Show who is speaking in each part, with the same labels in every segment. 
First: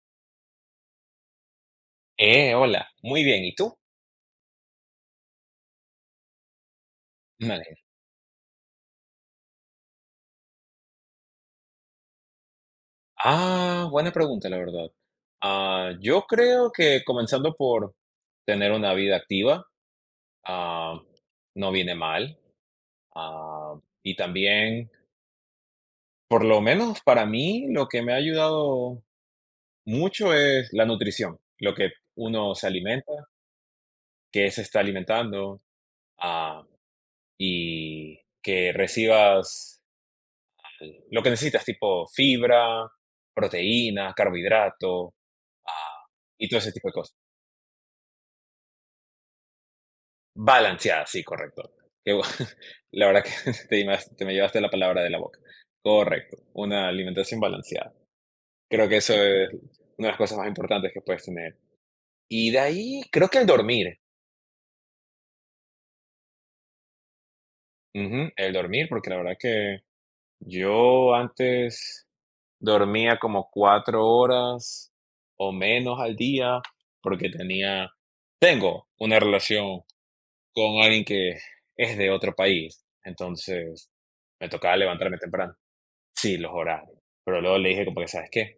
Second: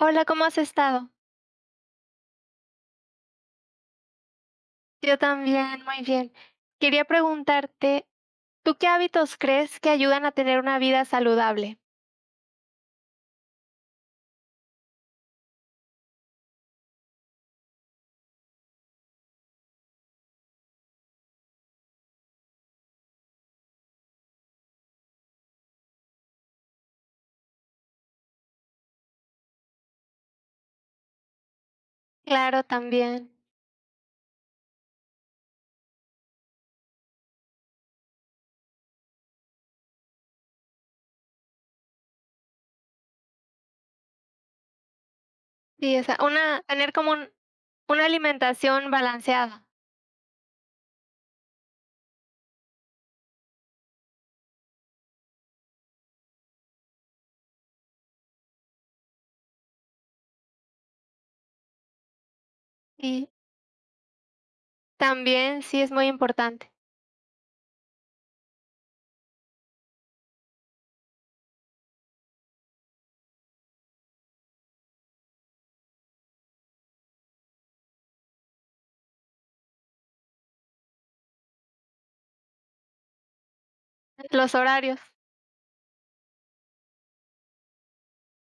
Speaker 1: Hola, ¿cómo has estado?
Speaker 2: Hola, muy bien, ¿y tú?
Speaker 1: Yo también, muy bien. Quería
Speaker 2: Me
Speaker 1: preguntarte, ¿tú qué hábitos crees que ayudan a tener una vida saludable?
Speaker 2: Buena pregunta, la verdad. Yo creo que comenzando por tener una vida activa, ah, no viene mal. Ah, y también, por lo menos para mí, lo que me ha ayudado mucho es la nutrición, lo que uno
Speaker 1: Claro,
Speaker 2: se alimenta,
Speaker 1: también.
Speaker 2: que se está alimentando, ah, y que recibas lo que necesitas, tipo fibra, proteína, carbohidratos
Speaker 1: Sí, o
Speaker 2: ah,
Speaker 1: sea,
Speaker 2: y todo
Speaker 1: una
Speaker 2: ese tipo
Speaker 1: tener
Speaker 2: de
Speaker 1: como
Speaker 2: cosas.
Speaker 1: un una alimentación balanceada
Speaker 2: Balanceada, sí, correcto. Qué bu- la verdad que te me llevaste la palabra de la boca. Correcto, una alimentación balanceada. Creo que eso es una de las cosas más importantes que puedes tener. Y de ahí,
Speaker 1: y
Speaker 2: creo que el dormir.
Speaker 1: también sí es muy importante.
Speaker 2: Ujú, el dormir, porque la verdad que yo antes dormía como 4 horas o menos al día, porque tengo una relación con alguien que es de otro país. Entonces, me
Speaker 1: Los
Speaker 2: tocaba
Speaker 1: horarios.
Speaker 2: levantarme temprano. Sí, los horarios. Pero luego le dije como que, ¿sabes qué?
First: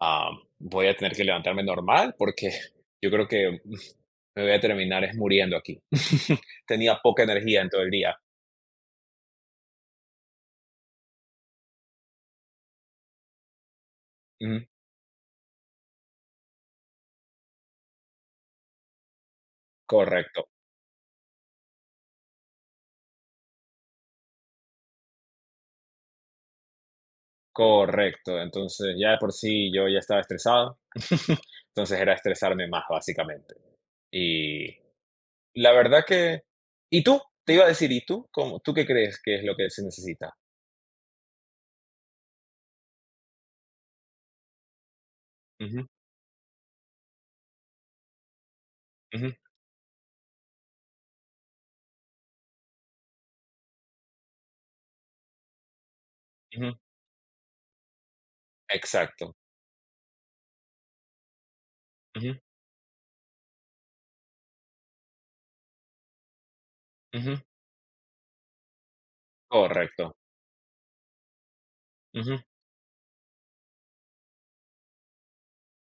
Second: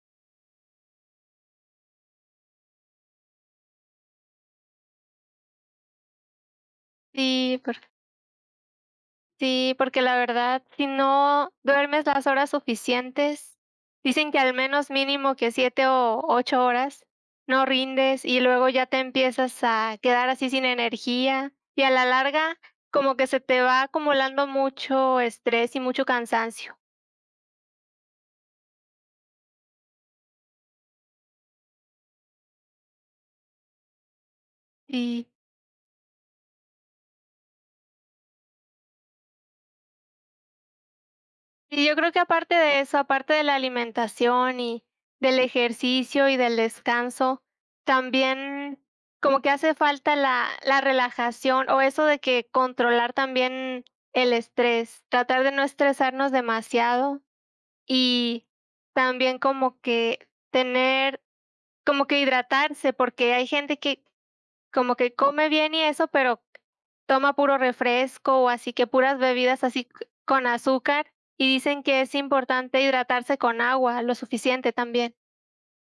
Speaker 2: Ah, Voy a tener que levantarme normal porque yo creo que me voy a terminar es muriendo aquí. Tenía poca
Speaker 1: Sí,
Speaker 2: energía en
Speaker 1: por
Speaker 2: todo el día.
Speaker 1: Sí, porque la verdad, si no duermes las horas suficientes, dicen que al
Speaker 2: Ujú.
Speaker 1: menos mínimo que 7 o 8 horas, no rindes y luego ya te empiezas a quedar así
Speaker 2: Correcto,
Speaker 1: sin energía y a la larga como que se te va acumulando mucho estrés y mucho cansancio.
Speaker 2: correcto. Entonces, ya de por sí yo ya estaba estresado. Entonces era estresarme más, básicamente. Y
Speaker 1: Sí.
Speaker 2: la verdad que... ¿Y tú? Te iba a decir, ¿y tú? ¿Tú qué crees que es lo que se necesita?
Speaker 1: Y yo creo que aparte de eso, aparte de la alimentación y del
Speaker 2: Ujú,
Speaker 1: ejercicio y del descanso, también
Speaker 2: ujú,
Speaker 1: como que hace falta la relajación o eso de que controlar también el estrés, tratar de no estresarnos
Speaker 2: ujú,
Speaker 1: demasiado y
Speaker 2: exacto.
Speaker 1: también como que tener como que
Speaker 2: Ujú,
Speaker 1: hidratarse, porque hay gente que como que come bien y eso, pero toma
Speaker 2: ujú,
Speaker 1: puro refresco, o así que puras bebidas así c
Speaker 2: correcto.
Speaker 1: con azúcar, y dicen que es
Speaker 2: Ujú,
Speaker 1: importante hidratarse con agua, lo suficiente también.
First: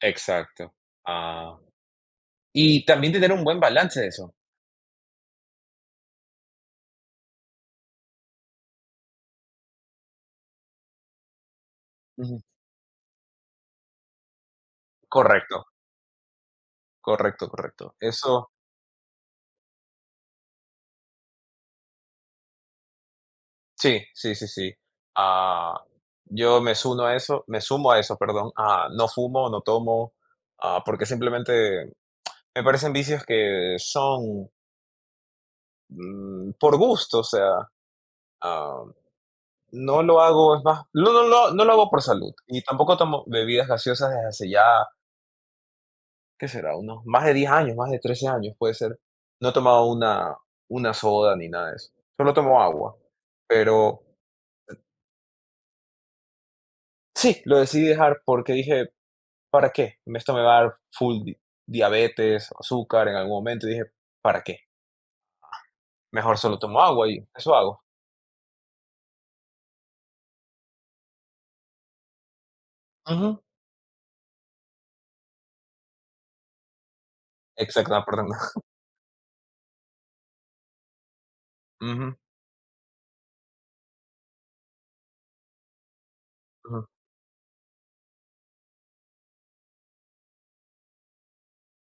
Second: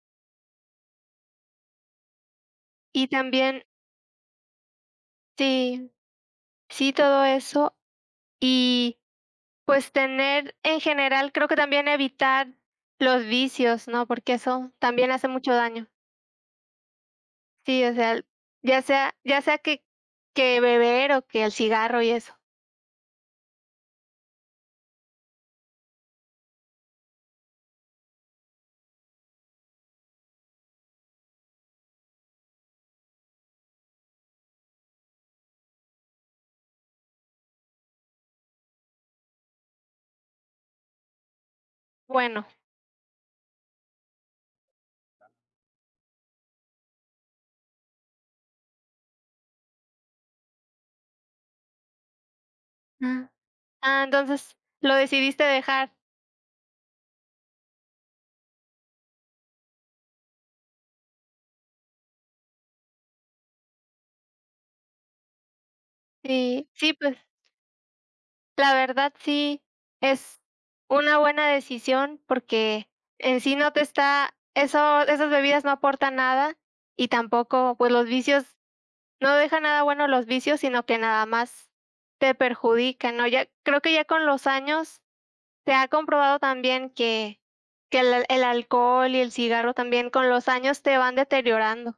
Speaker 2: exacto. Ah, y
Speaker 1: Y
Speaker 2: también tener un buen
Speaker 1: también
Speaker 2: balance de eso.
Speaker 1: sí, sí, todo eso. Y, pues, tener en general, creo que también
Speaker 2: Ujú,
Speaker 1: evitar los vicios, ¿no? Porque eso también hace mucho
Speaker 2: correcto,
Speaker 1: daño.
Speaker 2: correcto,
Speaker 1: Sí, o
Speaker 2: correcto.
Speaker 1: sea,
Speaker 2: Eso,
Speaker 1: ya sea que beber o que el cigarro y eso.
Speaker 2: sí, sí, sí, sí. Ah, yo me sumo a eso, me sumo a eso, perdón. Ah, no fumo, no tomo, porque simplemente me parecen vicios que son por gusto, ah, no lo hago, es más, no, no, no, no lo hago por salud.
Speaker 1: Bueno.
Speaker 2: Y tampoco tomo bebidas gaseosas desde hace ya, ¿qué será? Unos más de 10 años, más de 13 años puede ser. No he tomado una soda ni nada de eso. Solo tomo agua.
Speaker 1: Mm.
Speaker 2: Pero
Speaker 1: Ah, entonces, lo decidiste dejar.
Speaker 2: sí, lo decidí dejar porque dije, ¿para qué? Esto me va a dar full diabetes, azúcar en algún momento. Y dije, ¿para qué? Mejor solo
Speaker 1: Sí,
Speaker 2: tomo
Speaker 1: sí,
Speaker 2: agua
Speaker 1: pues,
Speaker 2: y eso hago.
Speaker 1: la verdad sí es una buena decisión porque en
Speaker 2: Ujú.
Speaker 1: sí no te está eso esas bebidas no aportan nada y tampoco, pues,
Speaker 2: Exacto, no,
Speaker 1: los
Speaker 2: perdón.
Speaker 1: vicios no dejan nada bueno los vicios, sino que nada más
Speaker 2: Ujú,
Speaker 1: te perjudican, ¿no? Ya creo que ya con los años se ha comprobado
Speaker 2: ujú.
Speaker 1: también que que el alcohol y el cigarro también con los años te van deteriorando.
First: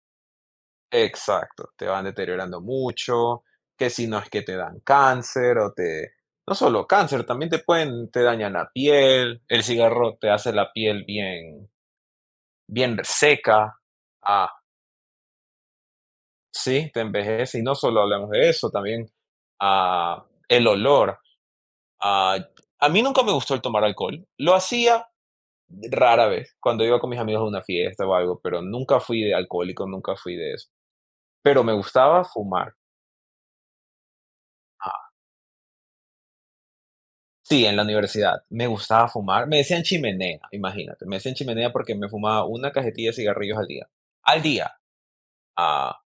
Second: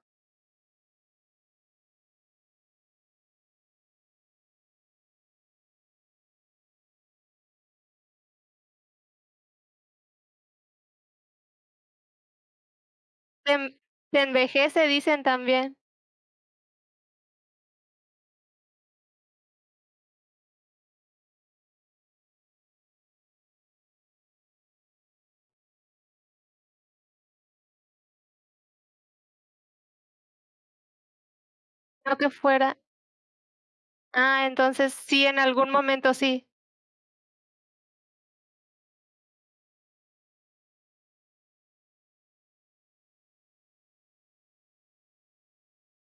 Speaker 2: Exacto, te van deteriorando mucho, que si no es que te dan cáncer o te no solo cáncer, también te dañan la piel, el cigarro te hace la piel bien
Speaker 1: Te en
Speaker 2: seca,
Speaker 1: Te
Speaker 2: ah,
Speaker 1: envejece, dicen también,
Speaker 2: sí, te envejece, y no solo hablamos de eso, también, el olor, ah, a mí nunca me gustó el tomar alcohol, lo hacía rara vez, cuando iba con mis amigos a una fiesta o algo, pero nunca fui de alcohólico, nunca fui de eso, pero me
Speaker 1: no
Speaker 2: gustaba
Speaker 1: que
Speaker 2: fumar.
Speaker 1: fuera ah, entonces sí, en algún momento sí.
Speaker 2: Sí, en la universidad. Me gustaba fumar. Me decían chimenea, imagínate. Me decían chimenea porque me fumaba una cajetilla de cigarrillos al día. Al día. Ah,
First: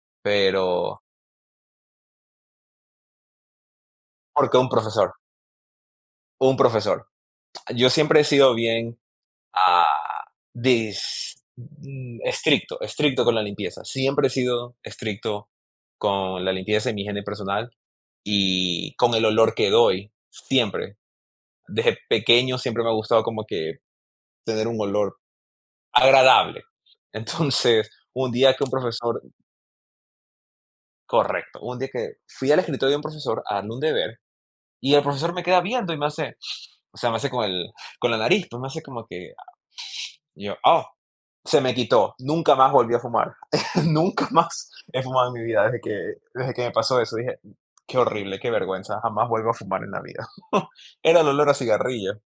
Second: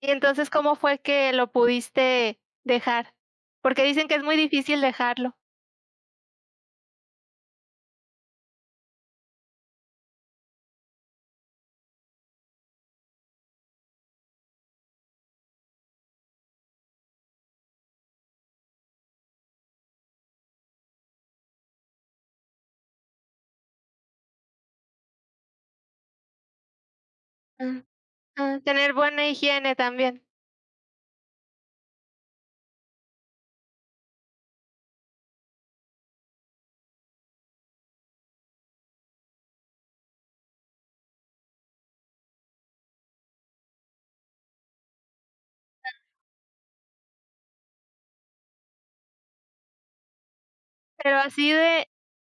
Speaker 1: Y entonces, ¿cómo fue
Speaker 2: pero
Speaker 1: que lo pudiste dejar? Porque dicen que es muy
Speaker 2: Porque un
Speaker 1: difícil
Speaker 2: profesor,
Speaker 1: dejarlo.
Speaker 2: un profesor. Yo siempre he sido bien ah, estricto, estricto con la limpieza. Siempre he sido estricto con la limpieza y mi higiene personal y con el olor que doy, siempre. Desde pequeño siempre me ha gustado como que tener un olor agradable.
Speaker 1: Ah,
Speaker 2: Entonces, un día que un
Speaker 1: Tener
Speaker 2: profesor
Speaker 1: buena higiene también.
Speaker 2: correcto, un día que fui al escritorio de un profesor a darle un deber y el profesor me queda viendo y me hace, o sea, me hace con el con la nariz, pues me hace como que y yo, "Oh", se me quitó, nunca más volví a fumar, nunca más he fumado en mi vida desde que me pasó eso, dije: "Qué horrible, qué vergüenza, jamás vuelvo a fumar en la vida".
Speaker 1: Pero
Speaker 2: Era el olor
Speaker 1: así
Speaker 2: a
Speaker 1: de
Speaker 2: cigarrillo.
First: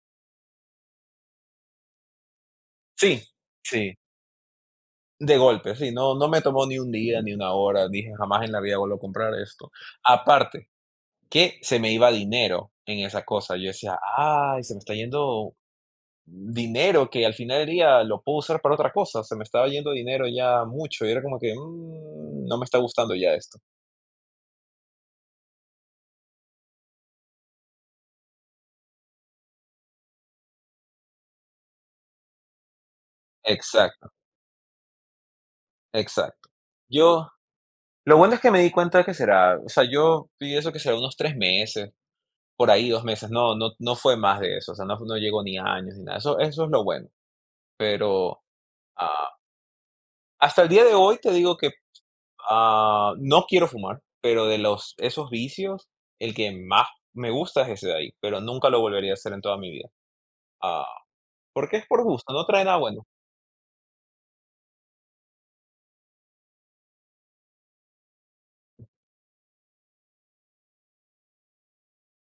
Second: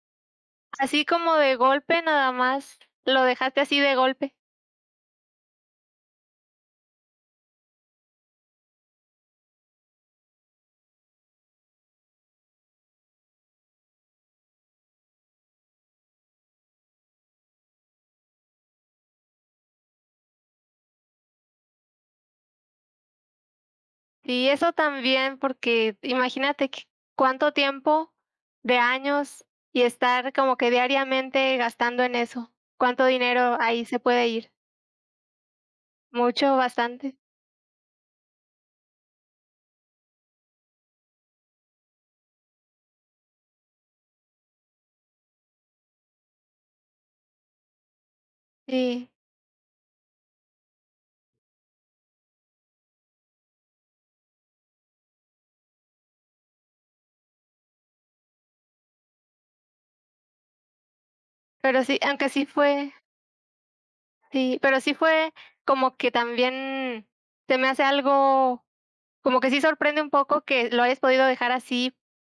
Speaker 1: Así como de golpe nada más,
Speaker 2: Sí,
Speaker 1: lo dejaste así de
Speaker 2: sí,
Speaker 1: golpe.
Speaker 2: de golpe, sí, no me tomó ni un día, ni una hora, dije: "Jamás en la vida vuelvo a comprar esto". Aparte que se me iba dinero en esa cosa. Yo decía, ay, se me está yendo dinero que al final del día lo puedo usar para otra cosa. Se me estaba yendo dinero ya mucho y era como que "Mm, no me está gustando ya esto".
Speaker 1: Y eso también, porque imagínate que cuánto tiempo de años y estar como que diariamente gastando en eso. ¿Cuánto dinero ahí se
Speaker 2: Exacto,
Speaker 1: puede ir?
Speaker 2: exacto.
Speaker 1: ¿Mucho? ¿Bastante?
Speaker 2: Yo, lo bueno es que me di cuenta que será, o sea, yo vi eso que será unos 3 meses, por ahí 2 meses, no, no, no fue más de eso, o sea, no, no llegó ni a años ni nada, eso es lo bueno, pero
Speaker 1: Sí,
Speaker 2: ah, hasta el día de hoy te digo que no quiero fumar, pero de los esos vicios, el que más me gusta es ese de ahí, pero nunca lo volvería a hacer en toda mi vida. Ah, Porque
Speaker 1: pero
Speaker 2: es
Speaker 1: sí,
Speaker 2: por
Speaker 1: aunque
Speaker 2: gusto,
Speaker 1: sí
Speaker 2: no trae nada
Speaker 1: fue
Speaker 2: bueno.
Speaker 1: Sí, pero sí fue como que también se me hace algo, como que sí sorprende un poco que lo hayas podido dejar así,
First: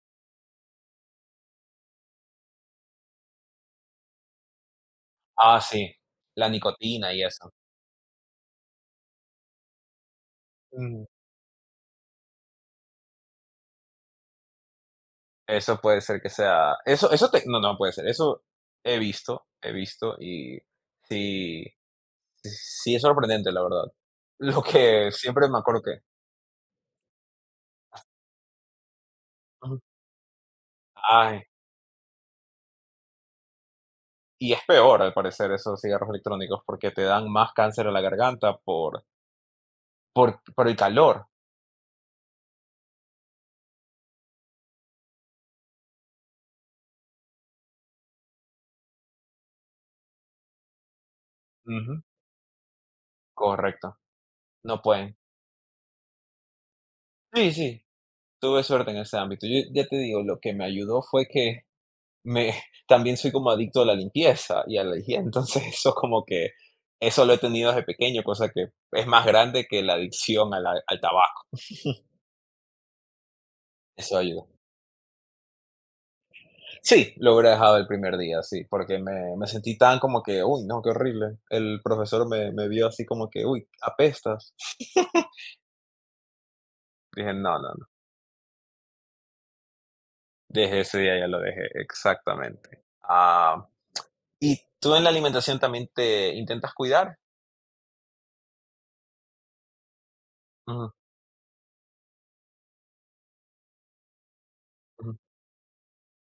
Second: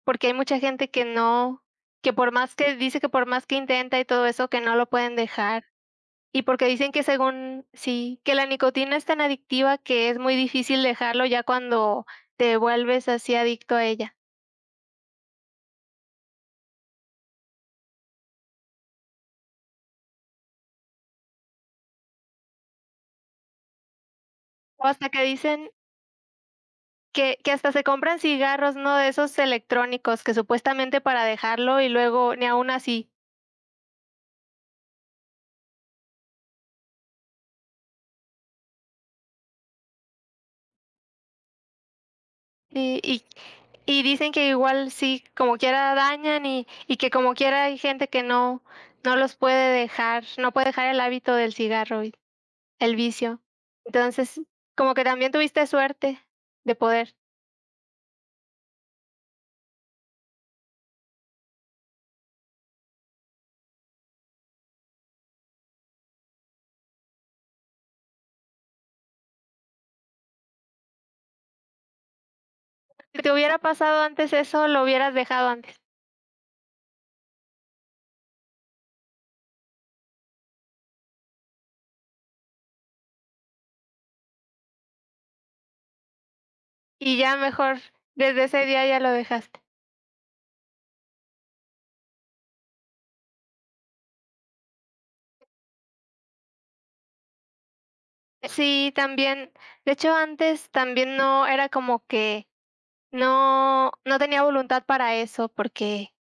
Speaker 1: porque hay mucha gente que no, que por más que dice que por más que intenta y todo eso, que no lo pueden dejar.
Speaker 2: Sí,
Speaker 1: Y
Speaker 2: la
Speaker 1: porque dicen que
Speaker 2: nicotina y eso.
Speaker 1: según, sí, que la nicotina es tan adictiva que es muy difícil
Speaker 2: Ujú.
Speaker 1: dejarlo ya cuando te vuelves así adicto a ella.
Speaker 2: Eso puede ser que sea eso eso te no, no puede ser, eso he visto y sí, sí es sorprendente, la verdad. Lo
Speaker 1: O hasta
Speaker 2: que
Speaker 1: que
Speaker 2: siempre me
Speaker 1: dicen
Speaker 2: acuerdo que
Speaker 1: que hasta se compran cigarros, ¿no? De esos
Speaker 2: ujú.
Speaker 1: electrónicos que supuestamente para
Speaker 2: Ay,
Speaker 1: dejarlo y luego ni aun así.
Speaker 2: y es peor, al parecer, esos cigarros electrónicos, porque te dan más cáncer a la garganta por Por el calor.
Speaker 1: Sí, y dicen que igual sí, como quiera dañan y que como quiera hay gente que no los puede dejar, no puede dejar el hábito del
Speaker 2: Ujú.
Speaker 1: cigarro y el vicio.
Speaker 2: Correcto,
Speaker 1: Entonces,
Speaker 2: no
Speaker 1: como que
Speaker 2: pueden.
Speaker 1: también tuviste suerte de poder.
Speaker 2: Sí, sí, tuve suerte en ese ámbito. Yo ya te digo, lo que me ayudó fue que me también soy como adicto a la limpieza y a la higiene, entonces eso como que eso lo he tenido desde pequeño, cosa que es más grande que la adicción a la al tabaco.
Speaker 1: Si te hubiera pasado
Speaker 2: Eso
Speaker 1: antes
Speaker 2: ayudó.
Speaker 1: eso, lo hubieras dejado antes
Speaker 2: Sí, lo hubiera dejado el primer día, sí, porque me sentí tan como que: "Uy, no, qué horrible". El profesor me vio así como que: "Uy, apestas".
Speaker 1: y
Speaker 2: Dije:
Speaker 1: ya
Speaker 2: "No, no,
Speaker 1: mejor
Speaker 2: no".
Speaker 1: desde ese día ya lo dejaste.
Speaker 2: Desde ese día ya lo dejé, exactamente. Ah, ¿y tú en la alimentación también te intentas cuidar?
Speaker 1: Sí, también, de hecho, antes
Speaker 2: Ujú,
Speaker 1: también no era como que no tenía voluntad para
Speaker 2: ujú.
Speaker 1: eso, porque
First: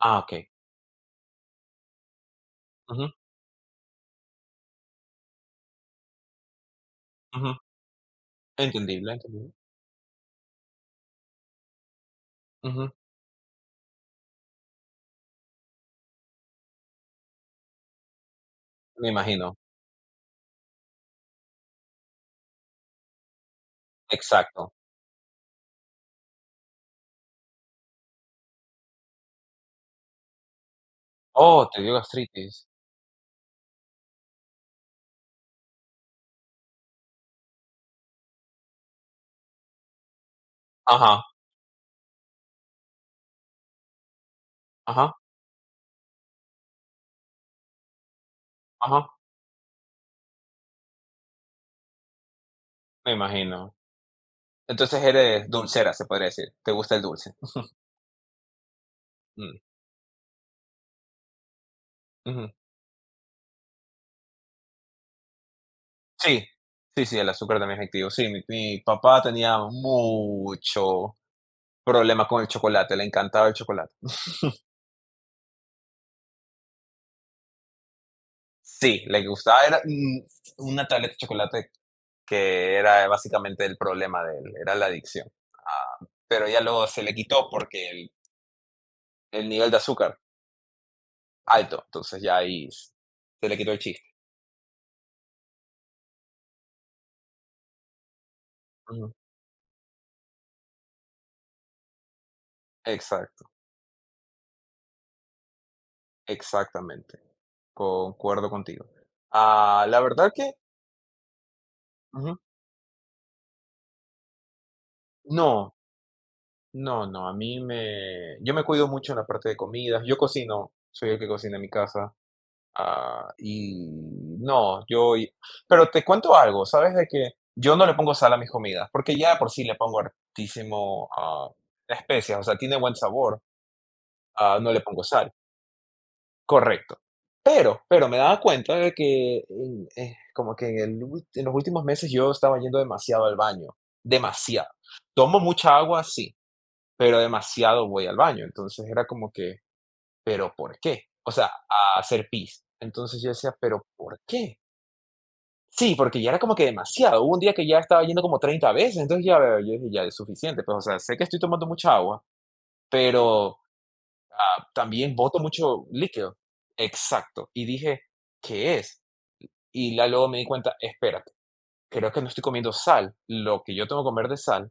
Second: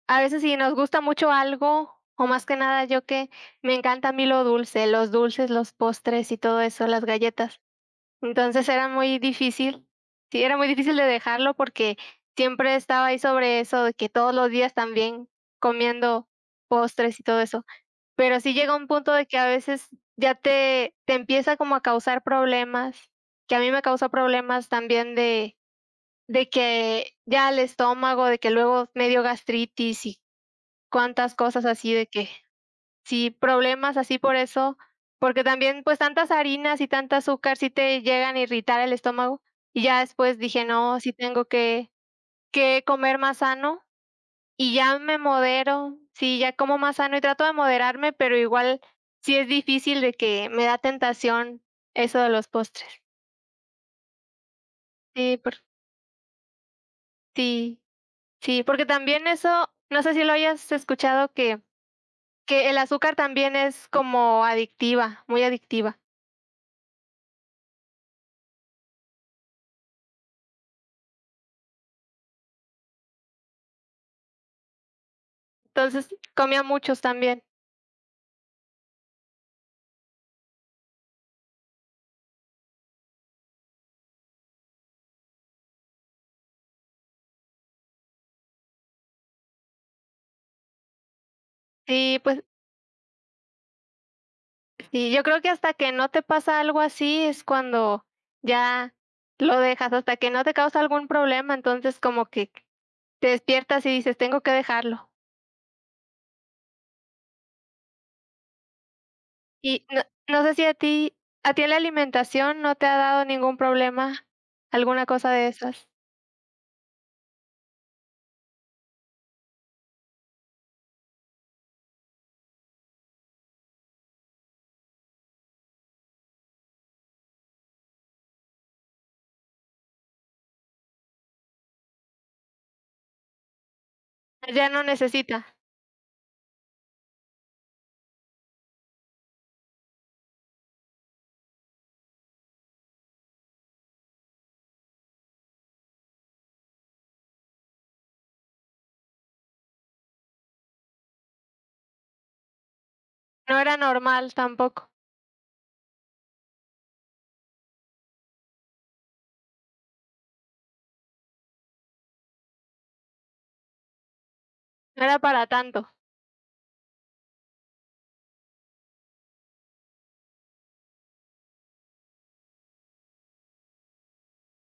Speaker 1: a veces
Speaker 2: Okey.
Speaker 1: si nos gusta mucho algo, o más que nada yo
Speaker 2: Ujú,
Speaker 1: que me encanta a mí lo dulce, los dulces, los postres y todo eso, las
Speaker 2: ujú.
Speaker 1: galletas. Entonces era
Speaker 2: Entendible,
Speaker 1: muy
Speaker 2: entendible.
Speaker 1: difícil, sí, era muy difícil de dejarlo porque siempre
Speaker 2: Ujú,
Speaker 1: estaba ahí sobre eso, de que todos los días también comiendo postres y todo eso. Pero sí llega un
Speaker 2: me
Speaker 1: punto de que a
Speaker 2: imagino.
Speaker 1: veces ya te empieza como a causar problemas, que a mí me causó problemas
Speaker 2: Exacto.
Speaker 1: también de que ya el estómago, de que luego medio gastritis y cuántas cosas
Speaker 2: Oh, te
Speaker 1: así
Speaker 2: dio
Speaker 1: de que
Speaker 2: gastritis.
Speaker 1: sí, problemas así por eso, porque también, pues, tantas harinas y tanta azúcar sí te llegan a irritar el estómago, y ya después dije: "No, sí
Speaker 2: Ajá,
Speaker 1: tengo que comer más sano", y ya
Speaker 2: ajá,
Speaker 1: me modero, sí, ya como más sano y trato de moderarme, pero igual
Speaker 2: ajá,
Speaker 1: sí es difícil de que me da tentación eso de los postres.
Speaker 2: me imagino. Entonces
Speaker 1: Sí,
Speaker 2: eres
Speaker 1: por
Speaker 2: dulcera, se podría decir, te gusta el dulce.
Speaker 1: sí, sí, porque también
Speaker 2: Mm,
Speaker 1: eso, no sé si lo hayas escuchado
Speaker 2: ujú.
Speaker 1: que el azúcar también es como adictiva, muy adictiva.
Speaker 2: Sí, sí, sí, el azúcar también es adictivo. Sí, mi papá tenía mucho problema con el chocolate, le encantaba el chocolate.
Speaker 1: Entonces, comía muchos también.
Speaker 2: Sí, le gustaba, era, una tableta de chocolate que era básicamente el problema de él, era la adicción. Pero ya luego se le quitó porque el nivel de azúcar alto,
Speaker 1: Sí,
Speaker 2: entonces ya
Speaker 1: pues,
Speaker 2: ahí se le quitó el chiste.
Speaker 1: sí, yo creo que hasta que no te pasa algo así es cuando ya
Speaker 2: Ujú.
Speaker 1: lo dejas, hasta que no te causa algún problema, entonces como que te
Speaker 2: Exacto,
Speaker 1: despiertas y dices: "Tengo que dejarlo".
Speaker 2: exactamente. Concuerdo contigo.
Speaker 1: Y
Speaker 2: La
Speaker 1: no
Speaker 2: verdad
Speaker 1: no
Speaker 2: que
Speaker 1: sé si a ti en la
Speaker 2: ujú.
Speaker 1: alimentación no te ha dado ningún problema, alguna cosa de
Speaker 2: No,
Speaker 1: esas.
Speaker 2: no, no, a mí me... Yo me cuido mucho en la parte de comidas, yo cocino, soy el que cocina en mi casa. Ah, y no, yo y pero te cuento algo, ¿sabes? De que yo no le pongo sal a mis comidas, porque ya de por sí le pongo hartísimo, especias, o sea, tiene buen sabor,
Speaker 1: Ya
Speaker 2: no le
Speaker 1: no
Speaker 2: pongo sal,
Speaker 1: necesita,
Speaker 2: correcto. Pero me daba cuenta de que como que en el ul en los últimos meses yo estaba yendo demasiado al baño, demasiado. Tomo mucha agua, sí, pero demasiado voy al baño, entonces era como que, ¿pero por qué? O sea, a hacer pis. Entonces yo decía,
Speaker 1: no era
Speaker 2: ¿pero por
Speaker 1: normal
Speaker 2: qué?
Speaker 1: tampoco,
Speaker 2: Sí, porque ya era como que demasiado. Hubo un día que ya estaba yendo como 30 veces, entonces ya veo, yo dije, ya es suficiente. Pues, o sea, sé que estoy tomando mucha agua, pero
Speaker 1: no
Speaker 2: también
Speaker 1: era
Speaker 2: boto
Speaker 1: para
Speaker 2: mucho
Speaker 1: tanto.
Speaker 2: líquido. Exacto. Y dije, ¿qué es? Y luego me di cuenta, espérate, creo que no estoy comiendo sal, lo que yo tengo que comer de sal,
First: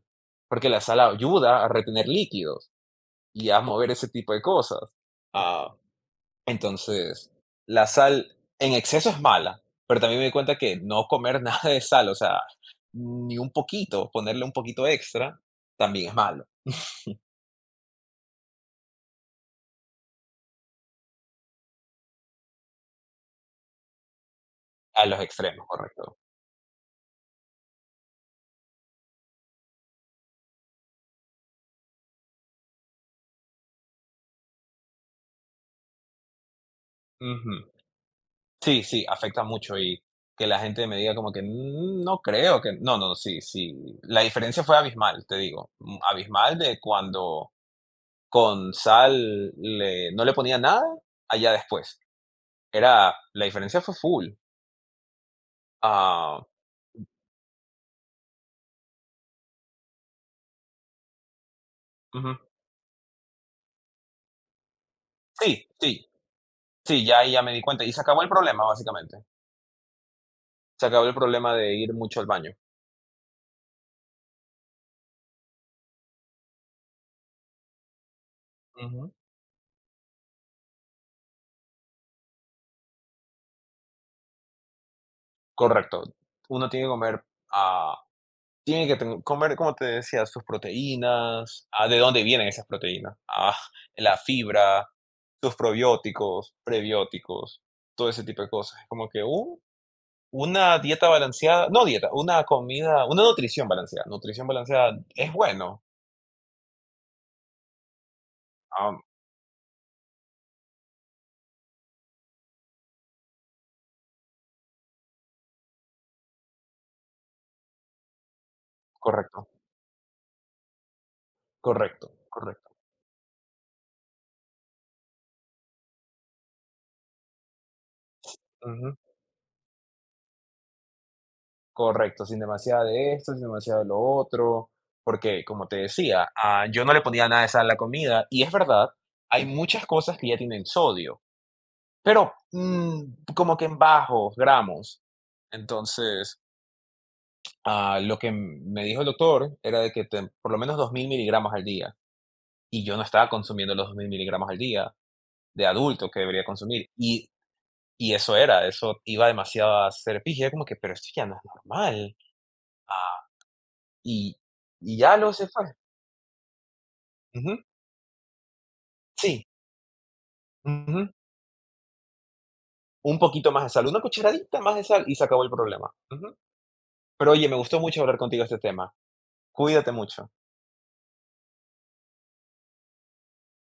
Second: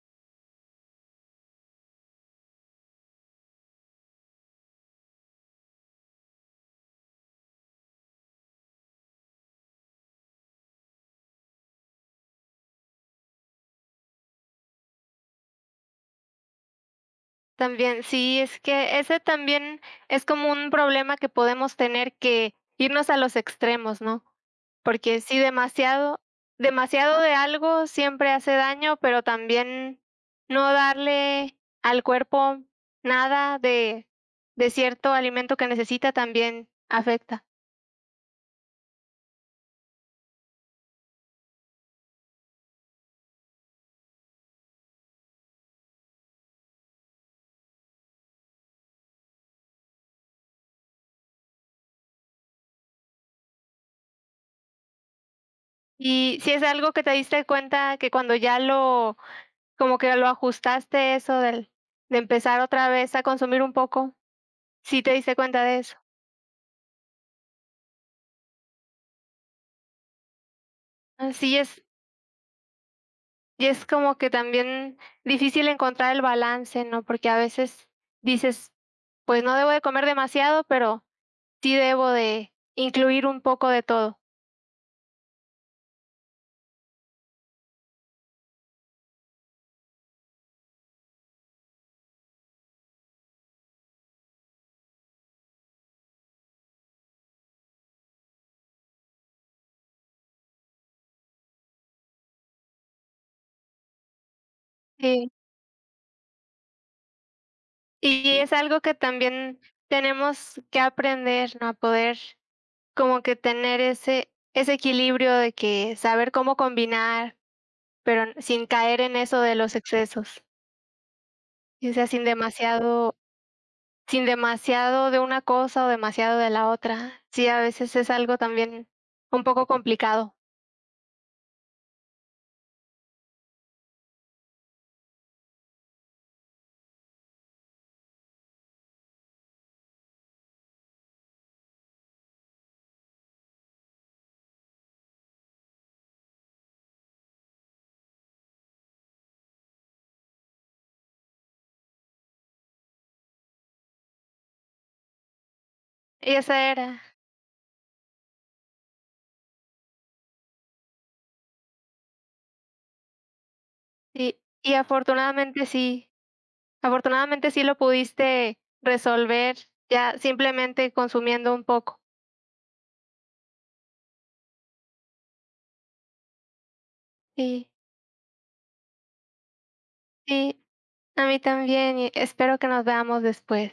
Speaker 2: porque la sal ayuda a retener líquidos y a mover ese tipo de cosas. Ah, Entonces, la sal en exceso es mala, pero también me di cuenta que no comer nada de sal, o sea, ni un poquito, ponerle un poquito extra, también es malo,
Speaker 1: También, sí, es que ese también es como un problema que podemos tener que irnos a los extremos, ¿no?
Speaker 2: a los
Speaker 1: Porque sí,
Speaker 2: extremos, correcto.
Speaker 1: demasiado demasiado de algo siempre hace daño, pero también no darle al cuerpo nada de cierto alimento que necesita también afecta.
Speaker 2: Ujú. Sí, sí, afecta mucho y que la gente me diga como que "Mm, no creo que, no, no, sí, sí, la diferencia fue abismal, te digo, mm, abismal de cuando con sal le, no le ponía nada, allá después, era, la diferencia fue full".
Speaker 1: Y
Speaker 2: Ah,
Speaker 1: si es algo que te diste cuenta que cuando ya lo como que lo ajustaste eso del de
Speaker 2: Ujú.
Speaker 1: empezar otra vez a consumir un poco, ¿sí te diste cuenta
Speaker 2: Sí,
Speaker 1: de eso?
Speaker 2: sí. Sí, ya ahí ya me di cuenta, y se acabó el problema, básicamente. Se acabó el
Speaker 1: Así
Speaker 2: problema de
Speaker 1: es,
Speaker 2: ir mucho al baño.
Speaker 1: y es como que también difícil encontrar el balance, ¿no? Porque a veces dices,
Speaker 2: Ujú.
Speaker 1: pues no debo de comer demasiado, pero sí debo de incluir un poco de todo.
Speaker 2: Correcto. Uno tiene que comer, ah, tiene que ten comer, como te decía, sus proteínas, de dónde vienen esas proteínas, la fibra, sus probióticos, prebióticos, todo ese tipo de cosas. Como que un una dieta balanceada, no dieta, una comida, una nutrición balanceada. Nutrición balanceada es
Speaker 1: Sí.
Speaker 2: bueno.
Speaker 1: Y es algo que
Speaker 2: Ah,
Speaker 1: también tenemos que aprender, ¿no? A poder como que tener ese equilibrio de que saber cómo combinar, pero sin caer en eso
Speaker 2: Correcto,
Speaker 1: de los excesos, o sea,
Speaker 2: correcto, correcto.
Speaker 1: sin demasiado de una cosa o demasiado de la otra. Sí, a veces es algo también un poco complicado.
Speaker 2: Correcto, sin demasiada de esto, sin demasiado de lo otro, porque como te decía, yo no le ponía nada de sal a la comida y es verdad, hay muchas cosas que ya tienen sodio, pero como que en bajos gramos. Entonces, lo que me dijo el doctor era de que por lo menos 2000 mg al día y yo no estaba consumiendo los 2000 mg al día de adulto que
Speaker 1: Y
Speaker 2: debería
Speaker 1: esa
Speaker 2: consumir
Speaker 1: era.
Speaker 2: y eso era, eso iba demasiado a ser pija, como que, pero esto ya no es normal. Ah, y,
Speaker 1: Y
Speaker 2: y ya lo sé pues,
Speaker 1: afortunadamente
Speaker 2: ujú,
Speaker 1: sí lo pudiste
Speaker 2: sí,
Speaker 1: resolver ya simplemente
Speaker 2: ujú,
Speaker 1: consumiendo un poco.
Speaker 2: un poquito más de sal, una cucharadita más de sal y se acabó el problema, ujú. Pero oye, me
Speaker 1: Sí,
Speaker 2: gustó mucho hablar contigo de este tema. Cuídate mucho.
Speaker 1: sí, a mí también, y espero que nos veamos después.